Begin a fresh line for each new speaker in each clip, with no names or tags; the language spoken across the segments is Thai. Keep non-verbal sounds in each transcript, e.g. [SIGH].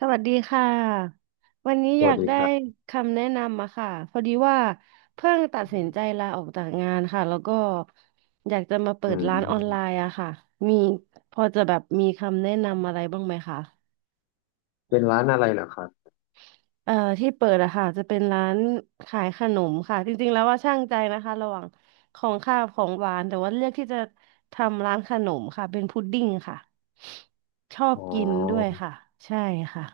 สวัสดีค่ะวันนี้
ส
อยา
วัส
ก
ดี
ได้
ครับ
คำแนะนำมาค่ะพอดีว่าเพิ่งตัดสินใจลาออกจากงานค่ะแล้วก็อยากจะมาเปิ
อื
ดร้านออนไล
ม
น์อะค่ะมีพอจะแบบมีคำแนะนำอะไรบ้างไหมคะ
เป็นร้านอะไรเหรอครับ
เอ่อที่เปิดอะค่ะจะเป็นร้านขายขนมค่ะจริงๆแล้วว่าช่างใจนะคะระหว่างของข้าวของหวานแต่ว่าเลือกที่จะทำร้านขนมค่ะเป็นพุดดิ้งค่ะชอบ
อ๋
กินด้วย
อ
ค่ะใช่ค่ะ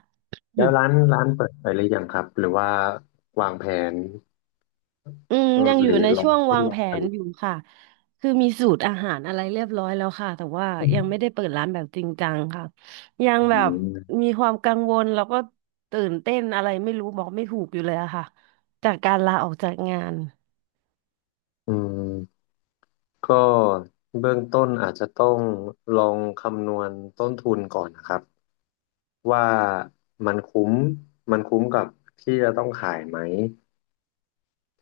แล้วร้านเปิดไปหรือยังครับ หรือว่าวางแผน
อืมยังอ
ห
ยู่
รือ
ใน
ลอ
ช่
ง
วง
ท
วา
ด
ง
ล
แผ
องผ
น
ลิต
อยู่ค่ะคือมีสูตรอาหารอะไรเรียบร้อยแล้วค่ะแต่ว่ายังไม่
อื
ได้เปิดร้านแบบจริงจังค่ะยังแบบ
ม
มีความกังวลแล้วก็ตื่นเต้นอะไรไม่รู้บอกไม่ถูกอยู่เลยอะค่ะจากการลาออกจากงาน
อืมก็เบื้องต้นอาจจะต้องลองคำนวณต้นทุนก่อนนะครับว่ามันคุ้มมันคุ้มกับที่จะต้องขายไหม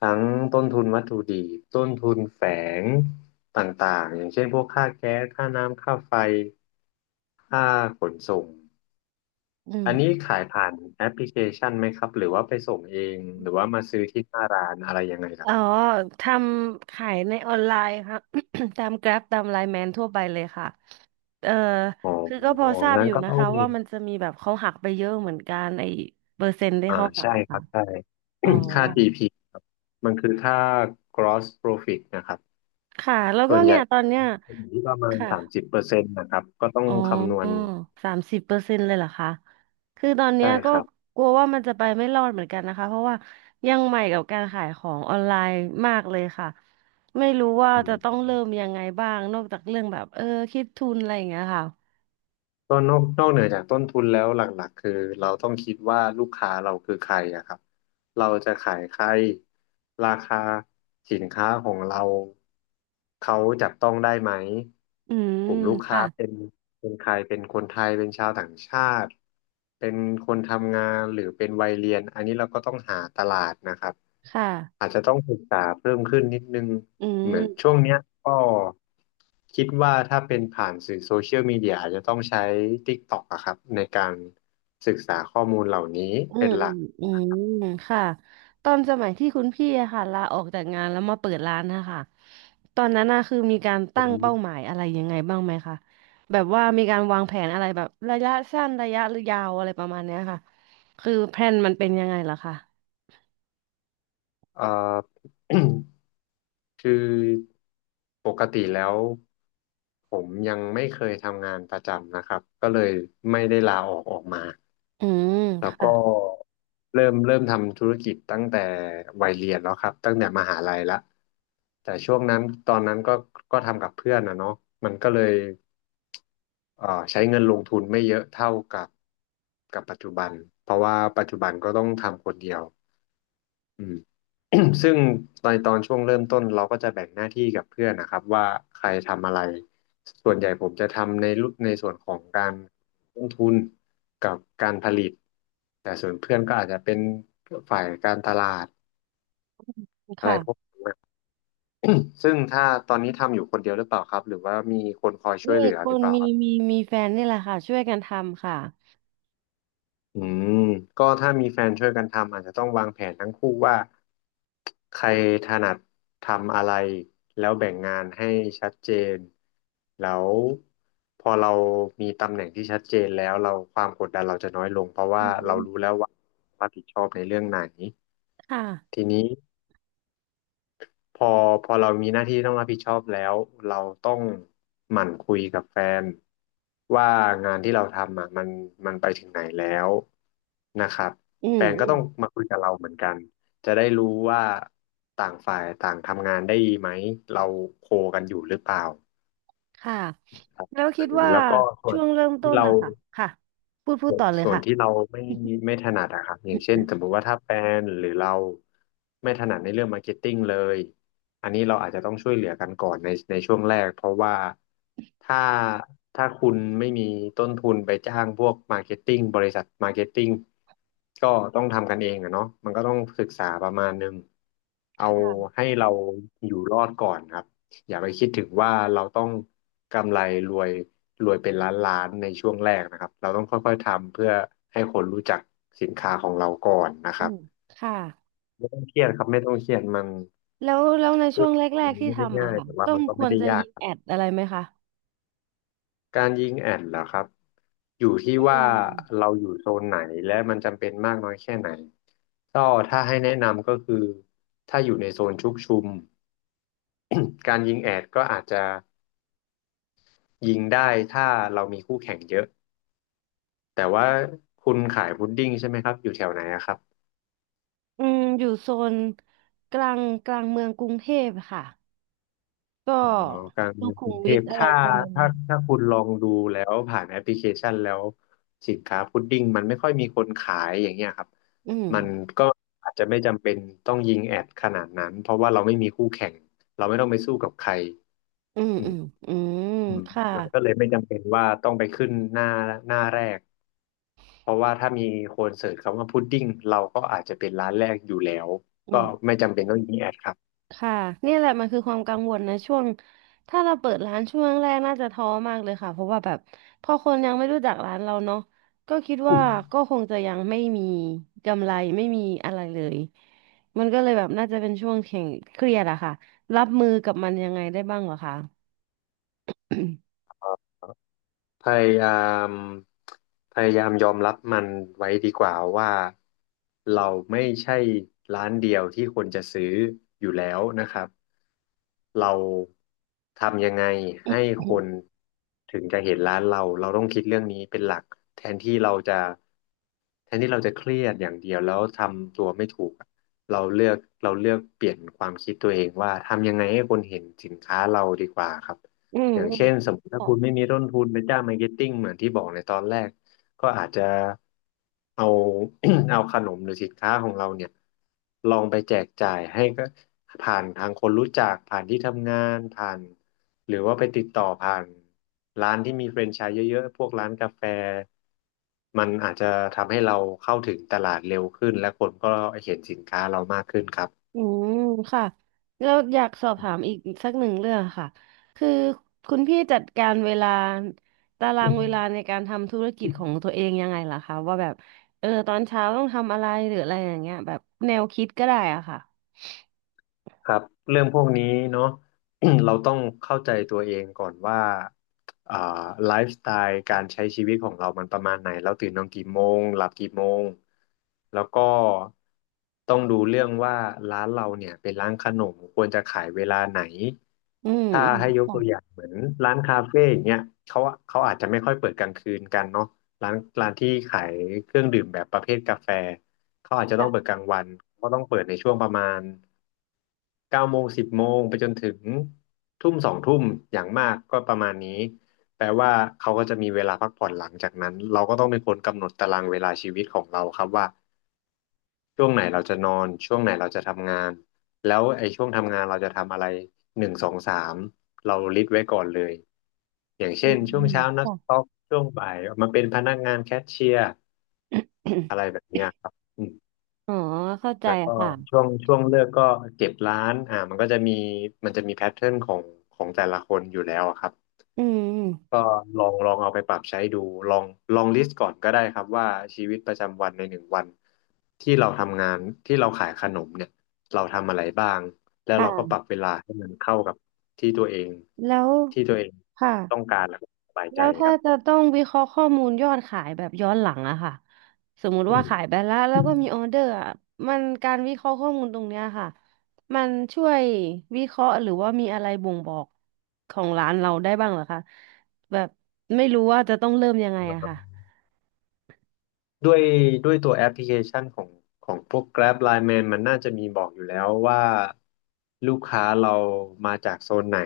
ทั้งต้นทุนวัตถุดิบต้นทุนแฝงต่างๆอย่างเช่นพวกค่าแก๊สค่าน้ำค่าไฟค่าขนส่ง
อืม
อันนี้ขายผ่านแอปพลิเคชันไหมครับหรือว่าไปส่งเองหรือว่ามาซื้อที่หน้าร้านอะไรยังไงล่ะ
อ๋อ
ครับ
ทำขายในออนไลน์ค่ะ [COUGHS] ตาม Grab ตาม l ลน e แมนทั่วไปเลยค่ะเออ
อ๋
คือก็พอ
อ
ทราบ
งั้
อ
น
ยู่
ก็
นะ
ต้อง
คะว่ามันจะมีแบบเขาหักไปเยอะเหมือนกันไอ้เปอร์เซ็นต์ที่
อ่า
เขาหัก
ใช่
อะ
ครั
ค่ะ
บใช่ [COUGHS]
อ๋อ
[CLEARS THROAT] ค่า GP ครับมันคือค่า gross profit นะครับ
ค่ะแล้ว
ส่
ก็
วนให
เนี่
ญ่
ยตอนเนี้ย
จะอยู่ที่ประมาณ
ค่ะ
30%นะครับก็ต้อง
อ๋
คำนว
อ
ณ
30%เลยเหรอคะคือตอนเนี้
ใช่
ยก็
ครับ
กลัวว่ามันจะไปไม่รอดเหมือนกันนะคะเพราะว่ายังใหม่กับการขายของออนไลน์มากเลยค่ะไม่รู้ว่าจะต้องเริ่มยังไงบ้างนอกจากเรื่องแบบคิดทุนอะไรอย่างเงี้ยค่ะ
ก็นอกเหนือจากต้นทุนแล้วหลักๆคือเราต้องคิดว่าลูกค้าเราคือใครอะครับเราจะขายใครราคาสินค้าของเราเขาจับต้องได้ไหม
อื
ก
ม
ลุ่มลูกค้า
ค่ะ
เป็นใครเป็นคนไทยเป็นชาวต่างชาติเป็นคนทำงานหรือเป็นวัยเรียนอันนี้เราก็ต้องหาตลาดนะครับ
ค่ะ
อาจจะต้องศึกษาเพิ่มขึ้นนิดนึง
อื
เหมือน
ม
ช่วงเนี้ยก็คิดว่าถ้าเป็นผ่านสื่อโซเชียลมีเดียอาจจะต้องใช้ TikTok อะครับในการศึกษาข้อมูลเหล่านี้
อื
เป็
ม
นหลัก
อืมอืมค่ะตอนสมัยที่คุณพี่อะค่ะลาออกจากงานแล้วมาเปิดร้านนะคะตอนนั้นนะคือมีการ
ผ
ตั้ง
ม
เป้าหมายอะไรยังไงบ้างไหมคะแบบว่ามีการวางแผนอะไรแบบระยะสั้นระยะยาวอะไรประมาณเนี้ยค่ะคือแพลนมันเป็นยังไงล่ะคะ
[COUGHS] เอ่อ [CLEARS THROAT] คือปกติแล้วผมยังไม่เคยทำงานประจำนะครับก็เลยไม่ได้ลาออกออกมา
อืม
แล้ว
ค่ะ
ก็เริ่มทำธุรกิจตั้งแต่วัยเรียนแล้วครับตั้งแต่มหาลัยละแต่ช่วงนั้นตอนนั้นก็ทำกับเพื่อนนะเนาะมันก็เลยใช้เงินลงทุนไม่เยอะเท่ากับปัจจุบันเพราะว่าปัจจุบันก็ต้องทำคนเดียว อืม [CLEARS THROAT] ซึ่งในตอนช่วงเริ่มต้นเราก็จะแบ่งหน้าที่กับเพื่อนนะครับว่าใครทำอะไรส่วนใหญ่ผมจะทำในรุ่นในส่วนของการลงทุนกับการผลิตแต่ส่วนเพื่อนก็อาจจะเป็นฝ่ายการตลาดอะไรพวก
ค่ะ
ซึ่งถ้าตอนนี้ทำอยู่คนเดียวหรือเปล่าครับหรือว่ามีคนคอยช่ว
นี่
ยเหลือ
ค
หรือ
น
เปล่า
มีแฟนนี่แหละค่ะช่วยกันทำค่ะ
อืมก็ถ้ามีแฟนช่วยกันทำอาจจะต้องวางแผนทั้งคู่ว่าใครถนัดทำอะไรแล้วแบ่งงานให้ชัดเจนแล้วพอเรามีตำแหน่งที่ชัดเจนแล้วเราความกดดันเราจะน้อยลงเพราะ
อื
ว่า
อฮึ
เรารู้แล้วว่ารับผิดชอบในเรื่องไหน
ค่ะ
ทีนี้ พอพอเรามีหน้าที่ต้องรับผิดชอบแล้วเราต้องหมั่นคุยกับแฟนว่างานที่เราทำอ่ะมันไปถึงไหนแล้วนะครับ
อืม
แฟน
อื
ก็ต้
ม
องมาคุยกับเราเหมือนกันจะได้รู้ว่าต่างฝ่ายต่างทำงานได้ดีไหมเราโคกันอยู่หรือเปล่า
ค่ะแล้วคิ
อัน
ด
นี้
ว่า
แล้วก็ส่ว
ช่
น
วงเริ่มต้
ที่
น
เรา
นะคะค่ะพูดต่อเลย
ส่วน
ค่ะ
ที่เราไม่ถนัดอะครับอย่างเช่นสมมุติว่าถ้าแบรนด์หรือเราไม่ถนัดในเรื่องมาร์เก็ตติ้งเลยอันนี้เราอาจจะต้องช่วยเหลือกันก่อนในช่วงแรกเพราะว่าถ้าถ้าคุณไม่มีต้นทุนไปจ้างพวกมาร์เก็ตติ้งบริษัทมาร์เก็ตติ้งก็ต้องทำกันเองอะเนาะมันก็ต้องศึกษาประมาณนึง
ค
เอา
่ะ
ให้เราอยู่รอดก่อนครับ อย่าไปคิดถึงว่าเราต้องกำไรรวยรวยเป็นล้านล้านในช่วงแรกนะครับเราต้องค่อยๆทำเพื่อให้คนรู้จักสินค้าของเราก่อนนะค
อื
รับ
มค่ะ
ไม่ต้องเครียดครับไม่ต้องเครียดมัน
แล้วใน
ธุ
ช่
ร
วง
กิจ
แรก
มัน
ๆที่
ไม่ได้
ทำอะ
ง่าย
ค่ะ
แต่ว่า
ต้อ
มั
ง
นก็
ค
ไม่
วร
ได้
จะ
ยา
ยิ
ก
ง
ครับ
แอดอะไรไหมคะ
การยิงแอดเหรอครับอยู่ที่
อื
ว่า
ม
เราอยู่โซนไหนและมันจำเป็นมากน้อยแค่ไหนก็ถ้าให้แนะนำก็คือถ้าอยู่ในโซนชุกชุม [CLEARS THROAT] การยิงแอดก็อาจจะยิงได้ถ้าเรามีคู่แข่งเยอะ แต่ว่าคุณขายพุดดิ้งใช่ไหมครับอยู่แถวไหนอะครับ
อืมอยู่โซนกลางเมืองกรุงเทพค่ะ ก็
อ๋อกลาง
สุ
เมือง
ขุ
ก
ม
รุงเท
วิท
พ
อะไร
ถ้า
ประมาณนั้
ถ้า
น
ถ้าคุณลองดูแล้วผ่านแอปพลิเคชันแล้วสินค้าพุดดิ้งมันไม่ค่อยมีคนขายอย่างเงี้ยครับ
อืม
มันก็อาจจะไม่จำเป็นต้องยิงแอดขนาดนั้นเพราะว่าเราไม่มีคู่แข่งเราไม่ต้องไปสู้กับใคร
อืม
อื
อื
ม
มอืม
อืม
ค่ะ
มันก็เลยไม่จำเป็นว่าต้องไปขึ้นหน้าแรกเพราะว่าถ้ามีคนเสิร์ชคำว่าพุดดิ้งเราก็อาจจะเป็นร้านแรกอยู่แล้ว
อื
ก็ไม่
ม
จำเป็นต้องยิงแอดครับ
ค่ะเนี่ยแหละมันคือความกังวลนะช่วงถ้าเราเปิดร้านช่วงแรกน่าจะท้อมากเลยค่ะเพราะว่าแบบพอคนยังไม่รู้จักร้านเราเนาะก็คิดว่า
[COUGHS]
ก็คงจะยังไม่มีกำไรไม่มีอะไรเลยมันก็เลยแบบน่าจะเป็นช่วงแข่งเครียดอะค่ะรับมือกับมันยังไงได้บ้างเหรอคะ
พยายามยอมรับมันไว้ดีกว่าว่าเราไม่ใช่ร้านเดียวที่คนจะซื้ออยู่แล้วนะครับเราทำยังไงให้คนถึงจะเห็นร้านเราเราต้องคิดเรื่องนี้เป็นหลักแทนที่เราจะแทนที่เราจะเครียดอย่างเดียวแล้วทำตัวไม่ถูกอะเราเลือกเราเลือกเปลี่ยนความคิดตัวเองว่าทำยังไงให้คนเห็นสินค้าเราดีกว่าครับ
[COUGHS] อืม
อย่าง
อืม
เช่นสมมติถ้าคุณไม่
ค่ะ
มีต้นทุนไปจ้างมาร์เก็ตติ้งเหมือนที่บอกในตอนแรกก็อาจจะเอา [COUGHS] [CLEARS THROAT] เอาขนมหรือสินค้าของเราเนี่ยลองไปแจกจ่ายให้ก็ผ่านทางคนรู้จักผ่านที่ทำงานผ่านหรือว่าไปติดต่อผ่านร้านที่มีแฟรนไชส์เยอะๆพวกร้านกาแฟมันอาจจะทำให้เราเข้าถึงตลาดเร็วขึ้นและคนก็เห็นสินค้าเรามากขึ้นครับ
อืมค่ะแล้วอยากสอบถามอีกสักหนึ่งเรื่องค่ะคือคุณพี่จัดการเวลาตารางเวลาในการทำธุรกิจของตัวเองยังไงล่ะคะว่าแบบตอนเช้าต้องทำอะไรหรืออะไรอย่างเงี้ยแบบแนวคิดก็ได้อ่ะค่ะ
ครับเรื่องพวกนี้เนาะ [CLEARS THROAT] เราต้องเข้าใจตัวเองก่อนว่าอ่าไลฟ์สไตล์การใช้ชีวิตของเรามันประมาณไหนเราตื่นนอนกี่โมงหลับกี่โมงแล้วก็ต้องดูเรื่องว่าร้านเราเนี่ยเป็นร้านขนมควรจะขายเวลาไหน
อืม
ถ้าให้ยก
อื
ตั
ม
วอย่างเหมือนร้านคาเฟ่อย่างเงี้ยเขาเขาอาจจะไม่ค่อยเปิดกลางคืนกันเนาะร้านร้านที่ขายเครื่องดื่มแบบประเภทกาแฟเขาอาจจะต้
จ้ะ
องเปิด
ค่ะ
กลางวันเขาก็ต้องเปิดในช่วงประมาณ เก้าโมงสิบโมงไปจนถึงทุ่มสองทุ่มอย่างมากก็ประมาณนี้แปลว่าเขาก็จะมีเวลาพักผ่อนหลังจากนั้นเราก็ต้องเป็นคนกำหนดตารางเวลาชีวิตของเราครับว่าช่วงไหนเราจะนอนช่วงไหนเราจะทำงานแล้วไอ้ช่วงทำงานเราจะทำอะไรหนึ่งสองสามเราลิสต์ไว้ก่อนเลยอย่าง
อื
เช่น
ม
ช่
อื
วง
ม
เช้านัก
ค่ะ
สต็อกช่วงบ่ายมาเป็นพนักงานแคชเชียร์
[COUGHS]
อะไรแบบเนี้ยครับ
อ๋อเข้าใจ
แล้วก็
ค่ะ
ช่วงเลิกก็เก็บร้านอ่ามันก็จะมีมันจะมีแพทเทิร์นของของแต่ละคนอยู่แล้วอะครับ
อืม
ก็ลองเอาไปปรับใช้ดูลองลองลิสต์ก่อนก็ได้ครับว่าชีวิตประจำวันในหนึ่งวันที่เราทำงานที่เราขายขนมเนี่ยเราทำอะไรบ้างแล้ว
ค่ะ
เราก็ปรับเวลาให้มันเข้ากับที่ตัวเอง
แล้ว
ที่ตัวเอง
ค่ะ
ต้องการแล้วก็สบาย
แล้
ใจ
ว
ค
ถ้า
รั
จะ
บ
ต้องวิเคราะห์ข้อมูลยอดขายแบบย้อนหลังอะค่ะสมมุติ
อื
ว่าขาย
ม
ไปแล้วแล้วก็มีออเดอร์อะมันการวิเคราะห์ข้อมูลตรงเนี้ยค่ะมันช่วยวิเคราะห์หรือว่ามีอะไรบ่งบอกของร้านเราได้บ้างเหรอคะแบบไม่รู้ว่าจะต้องเริ่มยังไงอะค่ะ
ด้วยด้วยตัวแอปพลิเคชันของของพวก Grab Line Man มันน่าจะมีบอกอยู่แล้วว่าลูกค้าเรามาจากโซนไหน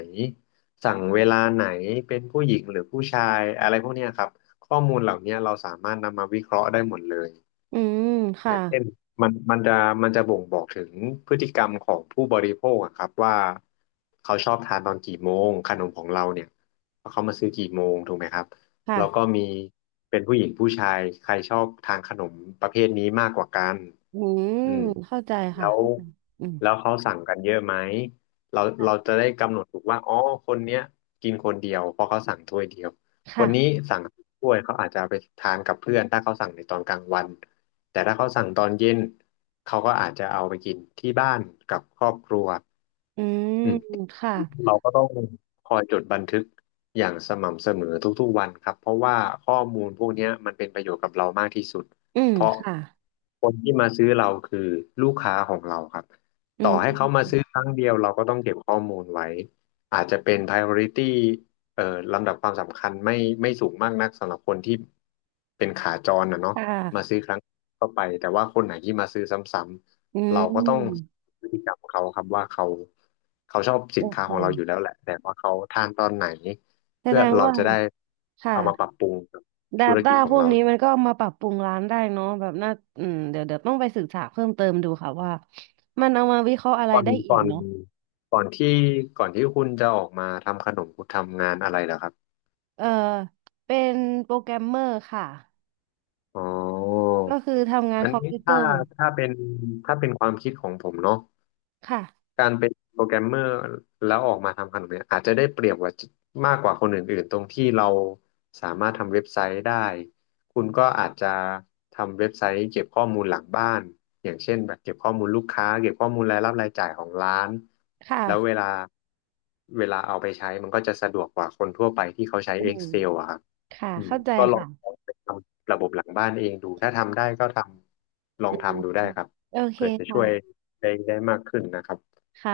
สั่งเวลาไหนเป็นผู้หญิงหรือผู้ชายอะไรพวกเนี้ยครับข้อมูลเหล่าเนี้ยเราสามารถนำมาวิเคราะห์ได้หมดเลย
อืม
อ
ค่ะ
ย่างเช่นมันจะบ่งบอกถึงพฤติกรรมของผู้บริโภคอะครับว่าเขาชอบทานตอนกี่โมงขนมของเราเนี่ยเขามาซื้อกี่โมงถูกไหมครับแล้วก็
ค่ะ
มีเป็นผู้หญิงผู้ชายใครชอบทานขนมประเภทนี้มากกว่ากัน
อืม
อืม
เข้าใจ
แล้
ค่ะ
ว
เข้าใจอืม
เขาสั่งกันเยอะไหม
ค่ะ
เราจะได้กำหนดถูกว่าอ๋อคนเนี้ยกินคนเดียวเพราะเขาสั่งถ้วยเดียว ค
ค่ะ
นนี้สั่งถ้วยเขาอาจจะเอาไปทานกับเพื่อนถ้าเขาสั่งในตอนกลางวันแต่ถ้าเขาสั่งตอนเย็นเขาก็อาจจะเอาไปกินที่บ้านกับครอบครัว
อืมค่ะ
เราก็ต้องคอยจดบันทึกอย่างสม่ำเสมอทุกๆวันครับเพราะว่าข้อมูลพวกเนี้ยมันเป็นประโยชน์กับเรามากที่สุด
อืม
เพราะ
ค่ะ
คนที่มาซื้อเราคือลูกค้าของเราครับ
อื
ต่อให้เขามา
ม
ซื้อครั้งเดียวเราก็ต้องเก็บข้อมูลไว้อาจจะเป็น priority เอ่อลำดับความสำคัญไม่สูงมากนักสำหรับคนที่เป็นขาจรนะเนาะ
ค่
มาซื้
ะ
อครั้งก็ไปแต่ว่าคนไหนที่มาซื้อซ้ำ
อื
ๆเราก็ต้อง
ม
พฤติกรรมเขาครับว่าเขาชอบสิ
โอ
นค้า
เค
ของเราอยู่แล้วแหละแต่ว่าเขาทานตอนไหน
แส
เพื่
ด
อ
ง
เรา
ว่า
จะได้
ค่ะ
เอามาปรับปรุงกับธุร
Data
กิจข
พ
อง
วก
เรา
นี้มันก็เอามาปรับปรุงร้านได้เนาะแบบน่าอืมเดี๋ยวต้องไปศึกษาเพิ่มเติมดูค่ะว่ามันเอามาวิเคราะห์อะไร
ก่อน
ได้อี
ก่อ
ก
น
เนาะ
ก่อนที่ก่อนที่คุณจะออกมาทำขนมคุณทำงานอะไรเหรอครับ
เออเป็นโปรแกรมเมอร์ค่ะ
อ๋อ
ก็คือทำงาน
อัน
คอม
นี้
พิวเตอ
ถ้า
ร์
ถ้าเป็นถ้าเป็นความคิดของผมเนาะ
ค่ะ
การเป็นโปรแกรมเมอร์แล้วออกมาทำขนมเนี่ยอาจจะได้เปรียบกว่ามากกว่าคนอื่นๆตรงที่เราสามารถทำเว็บไซต์ได้คุณก็อาจจะทำเว็บไซต์เก็บข้อมูลหลังบ้านอย่างเช่นแบบเก็บข้อมูลลูกค้าเก็บข้อมูลรายรับรายจ่ายของร้าน
ค
แล้วเว
่ะ
เวลาเอาไปใช้มันก็จะสะดวกกว่าคนทั่วไปที่เขาใช้
อืม
Excel อะครับ
ค่ะ
อืม
เข้าใจ
ก็ลอง
ค่ะ
ไปทำระบบหลังบ้านเองดูถ้าทำได้ก็ทำลอ
อื
ง
ม
ทำดูได้ครับ
โอเค
เผื่อจะช่
ค่ะ
วยได้มากขึ้นนะครับ
ค่ะ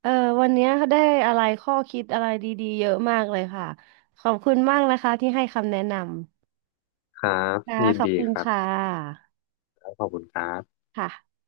เออวันนี้าได้อะไรข้อคิดอะไรดีๆเยอะมากเลยค่ะขอบคุณมากนะคะที่ให้คำแนะน
ครับ
ำค่ะ
ยิน
ขอ
ดี
บคุณ
ครั
ค่
บ
ะ
ขอบคุณครับ
ค่ะ